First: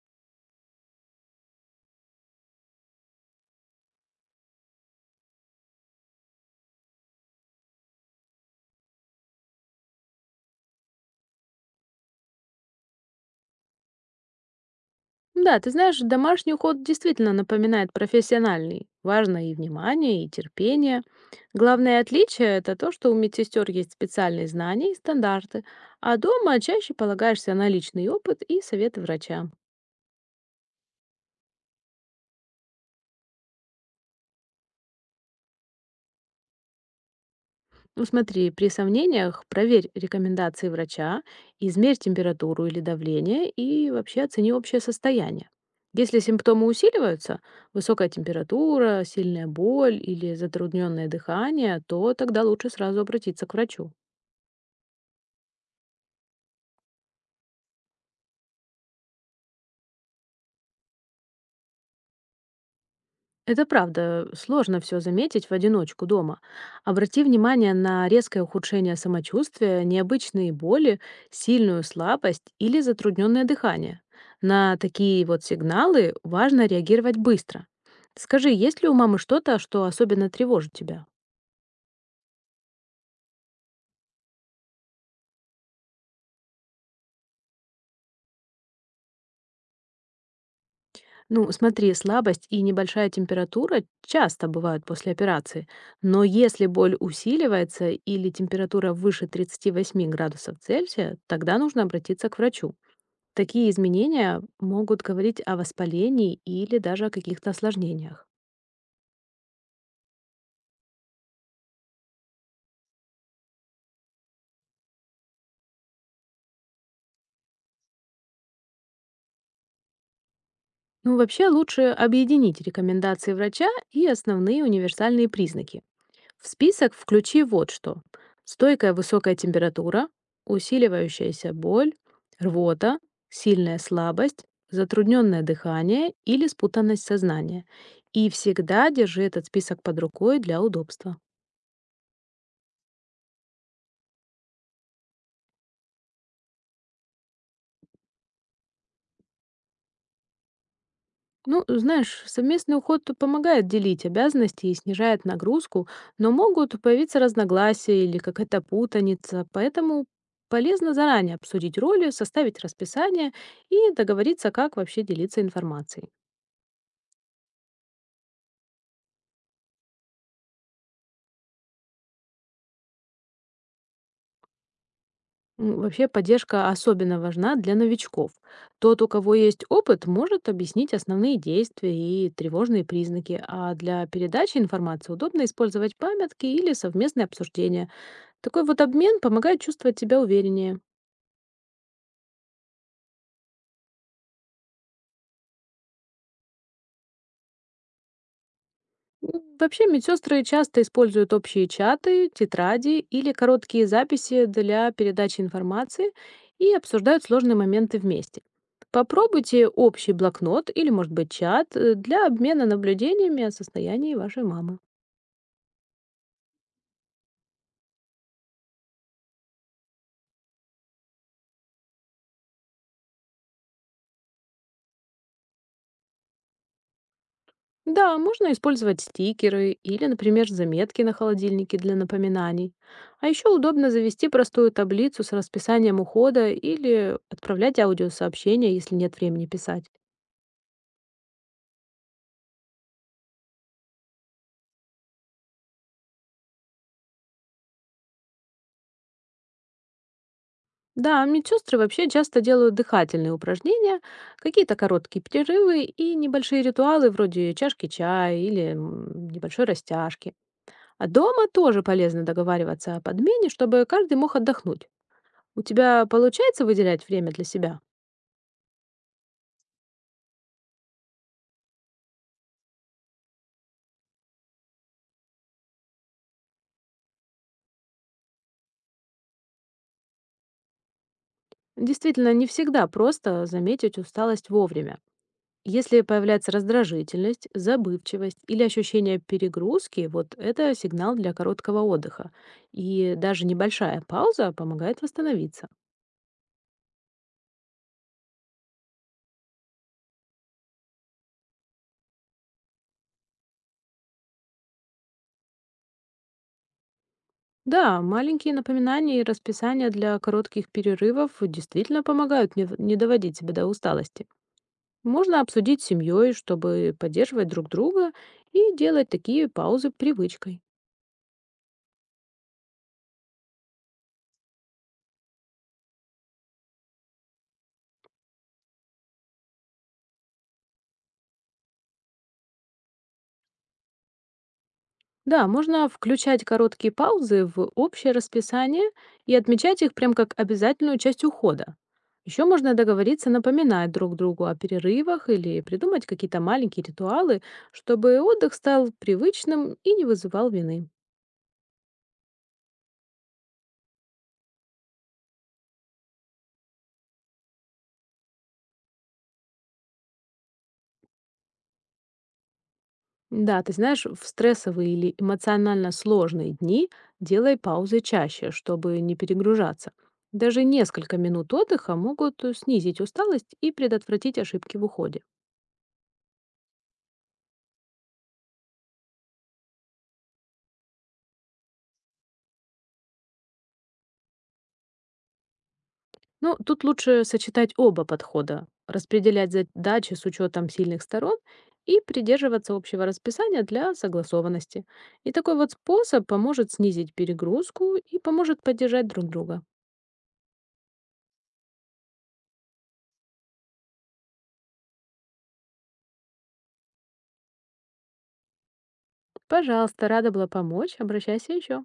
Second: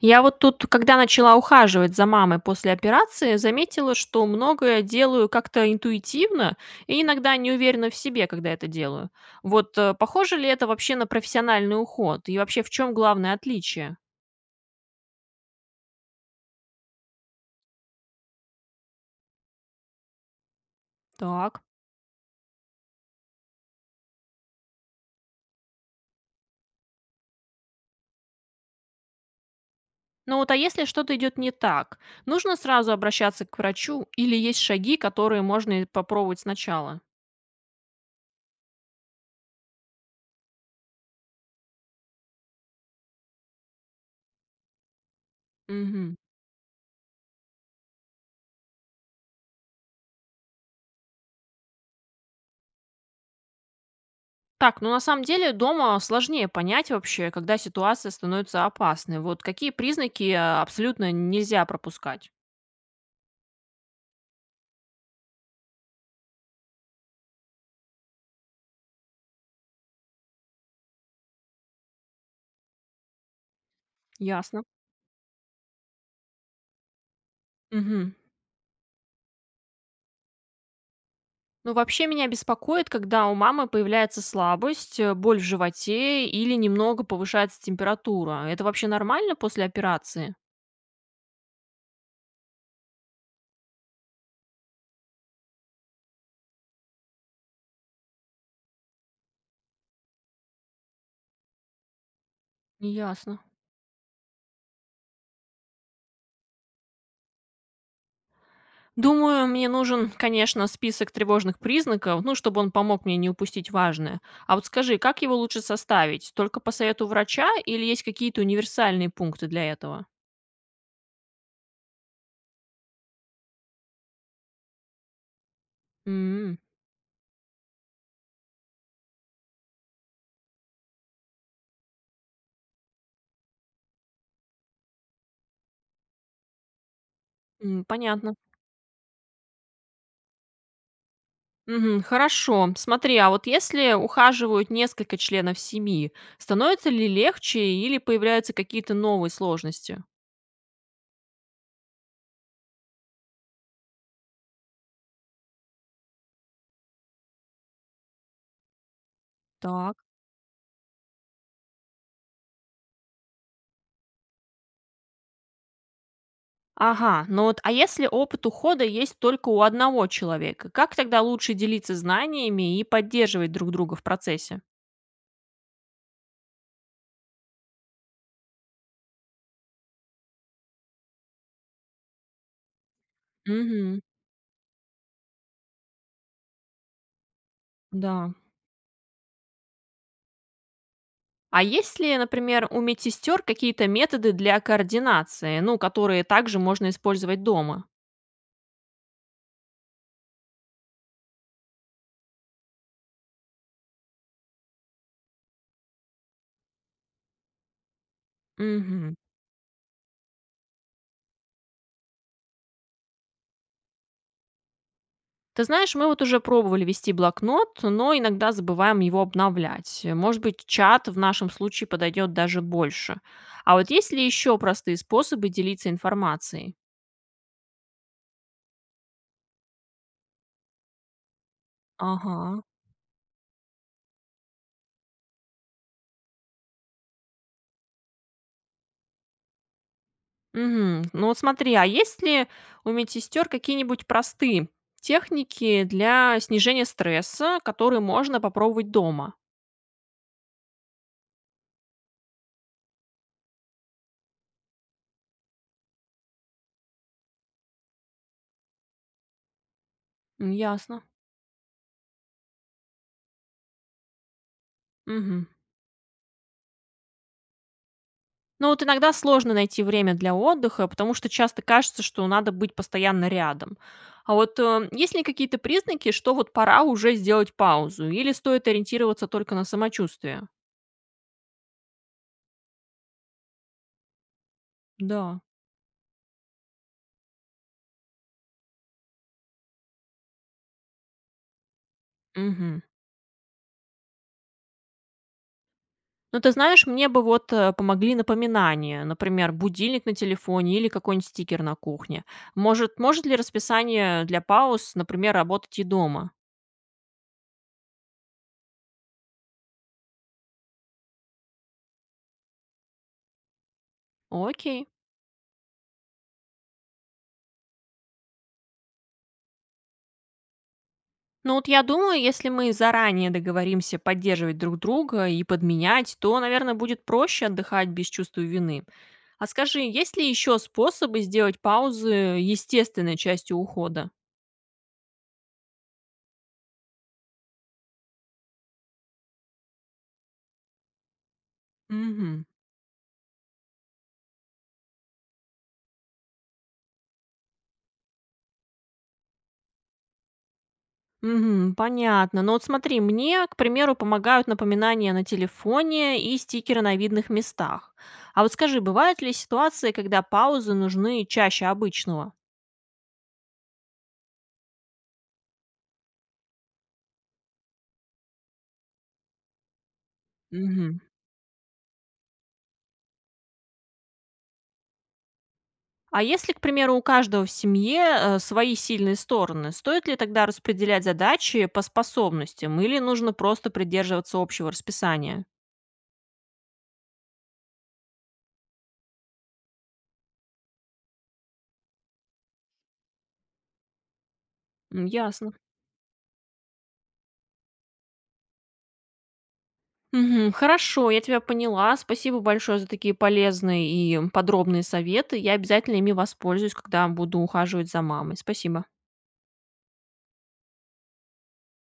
Я вот тут, когда начала ухаживать за мамой после операции, заметила, что многое делаю как-то интуитивно и иногда не уверена в себе, когда это делаю. Вот похоже ли это вообще на профессиональный уход? И вообще в чем главное отличие? Да, ты знаешь, домашний уход действительно напоминает профессиональный. Важно и внимание, и терпение. Так. Главное отличие – это то, что у медсестер есть специальные знания и стандарты, а дома чаще полагаешься на личный опыт и советы врача. Ну вот, а если что-то идет не так, нужно сразу обращаться к врачу или есть шаги, которые можно и попробовать сначала? Ну смотри, при сомнениях проверь рекомендации врача, измерь температуру или давление и вообще оцени общее состояние. Угу. Если симптомы усиливаются, высокая температура, сильная боль или затрудненное дыхание, то тогда лучше сразу обратиться к врачу. Так, ну на самом деле дома сложнее понять вообще, когда ситуация становится опасной. Вот какие признаки абсолютно нельзя пропускать? Это правда, сложно все заметить в одиночку дома. Обрати внимание на резкое ухудшение самочувствия, необычные боли, сильную слабость или затрудненное дыхание. Ясно. На такие вот сигналы важно реагировать быстро. Мгм. Скажи, есть ли у мамы что-то, что особенно тревожит тебя? Ну вообще меня беспокоит, когда у мамы появляется слабость, боль в животе или немного повышается температура. Это вообще нормально после операции? Ну, смотри, слабость и небольшая температура часто бывают после операции, но если боль усиливается или температура выше 38 °C, тогда нужно обратиться к врачу. Ясно. Такие изменения могут говорить о воспалении или даже о каких-то осложнениях. Думаю, мне нужен, конечно, список тревожных признаков, ну, чтобы он помог мне не упустить важное. А вот скажи, как его лучше составить? Только по совету врача или есть какие-то универсальные пункты для этого? Ну, вообще лучше объединить рекомендации врача и основные универсальные признаки. В М, список включи вот что. Стойкая высокая температура, усиливающаяся боль, рвота, сильная слабость, затрудненное дыхание или спутанность сознания. И Понятно. всегда держи этот список под рукой для удобства. Мгм, хорошо. Смотри, а вот если ухаживают несколько членов семьи, становится ли легче или появляются какие-то новые сложности? Ну, знаешь, совместный уход помогает делить обязанности и снижает нагрузку, но могут появиться разногласия или какая-то путаница, Так. поэтому полезно заранее обсудить роли, составить расписание и договориться, как вообще делиться информацией. Ага, ну вот, а если опыт ухода есть только у одного человека, как тогда лучше делиться знаниями и поддерживать друг друга в процессе? Вообще поддержка особенно важна для новичков. Тот, у кого есть опыт, может объяснить основные действия и тревожные признаки, а Угу, для передачи информации удобно использовать памятки или совместные обсуждения. да. Такой вот обмен помогает чувствовать себя увереннее. А есть ли, например, у медсестер какие-то методы для координации, ну, которые также можно использовать дома? Ну, вообще медсестры часто используют общие чаты, тетради или короткие записи для передачи информации и обсуждают сложные моменты вместе. Мгм. Попробуйте общий блокнот или, может быть, чат для обмена наблюдениями о состоянии вашей мамы. Ты знаешь, мы вот уже пробовали вести блокнот, но иногда забываем его обновлять. Может быть, чат в нашем случае подойдет даже больше. А вот есть ли еще простые способы делиться информацией? Да, можно использовать стикеры или, например, заметки на холодильнике для Ага. напоминаний. А еще удобно завести простую таблицу с расписанием ухода или отправлять аудиосообщения, если нет времени писать. Мгм. Ну вот смотри, а есть ли у медсестер какие-нибудь простые техники для снижения стресса, которые можно попробовать дома? Да, медсестры вообще часто делают дыхательные упражнения, какие-то короткие перерывы и небольшие ритуалы вроде чашки чая или небольшой растяжки. М, ясно. А дома тоже полезно договариваться о подмене, чтобы каждый мог отдохнуть. Мгм. У тебя получается выделять время для себя? Ну вот иногда сложно найти время для отдыха, потому что часто кажется, что надо быть постоянно рядом. А вот есть ли какие-то признаки, что вот пора уже сделать паузу, или стоит ориентироваться только на самочувствие? Действительно, не всегда просто заметить усталость вовремя. Да. Если появляется раздражительность, забывчивость или ощущение перегрузки, вот это сигнал для короткого отдыха. Мгм. И даже небольшая пауза помогает восстановиться. Ну, ты знаешь, мне бы вот помогли напоминания, например, будильник на телефоне или какой-нибудь стикер на кухне. Может ли расписание для пауз, например, работать и дома? Да, маленькие напоминания и расписания для коротких перерывов действительно помогают не доводить себя до усталости. Окей. Можно обсудить с семьей, чтобы поддерживать друг друга и делать такие паузы привычкой. Ну вот я думаю, если мы заранее договоримся поддерживать друг друга и подменять, то, наверное, будет проще отдыхать без чувства вины. А скажи, есть ли еще способы сделать паузы естественной частью ухода? Да, можно включать короткие паузы в общее расписание и отмечать их прям как обязательную часть ухода. Еще Мгм. можно договориться напоминать друг другу о перерывах или придумать какие-то маленькие ритуалы, чтобы отдых стал привычным и не вызывал вины. Мгм. Понятно. Но вот смотри, мне, к примеру, помогают напоминания на телефоне и стикеры на видных местах. А вот скажи, бывают ли ситуации, когда паузы нужны чаще обычного? Да, ты знаешь, в стрессовые или эмоционально сложные дни делай паузы чаще, чтобы не перегружаться. Даже Мгм. несколько минут отдыха могут снизить усталость и предотвратить ошибки в уходе. А если, к примеру, у каждого в семье свои сильные стороны, стоит ли тогда распределять задачи по способностям или нужно просто придерживаться общего расписания? Ну, тут лучше сочетать оба подхода, распределять задачи с учетом сильных сторон и придерживаться общего расписания для согласованности. М, И ясно. такой вот способ поможет снизить перегрузку и поможет поддержать друг друга. Мгм. Хорошо, я тебя поняла. Спасибо большое за такие полезные и подробные советы. Я обязательно ими воспользуюсь, когда буду ухаживать за мамой. Спасибо. Пожалуйста, рада была помочь. Обращайся еще.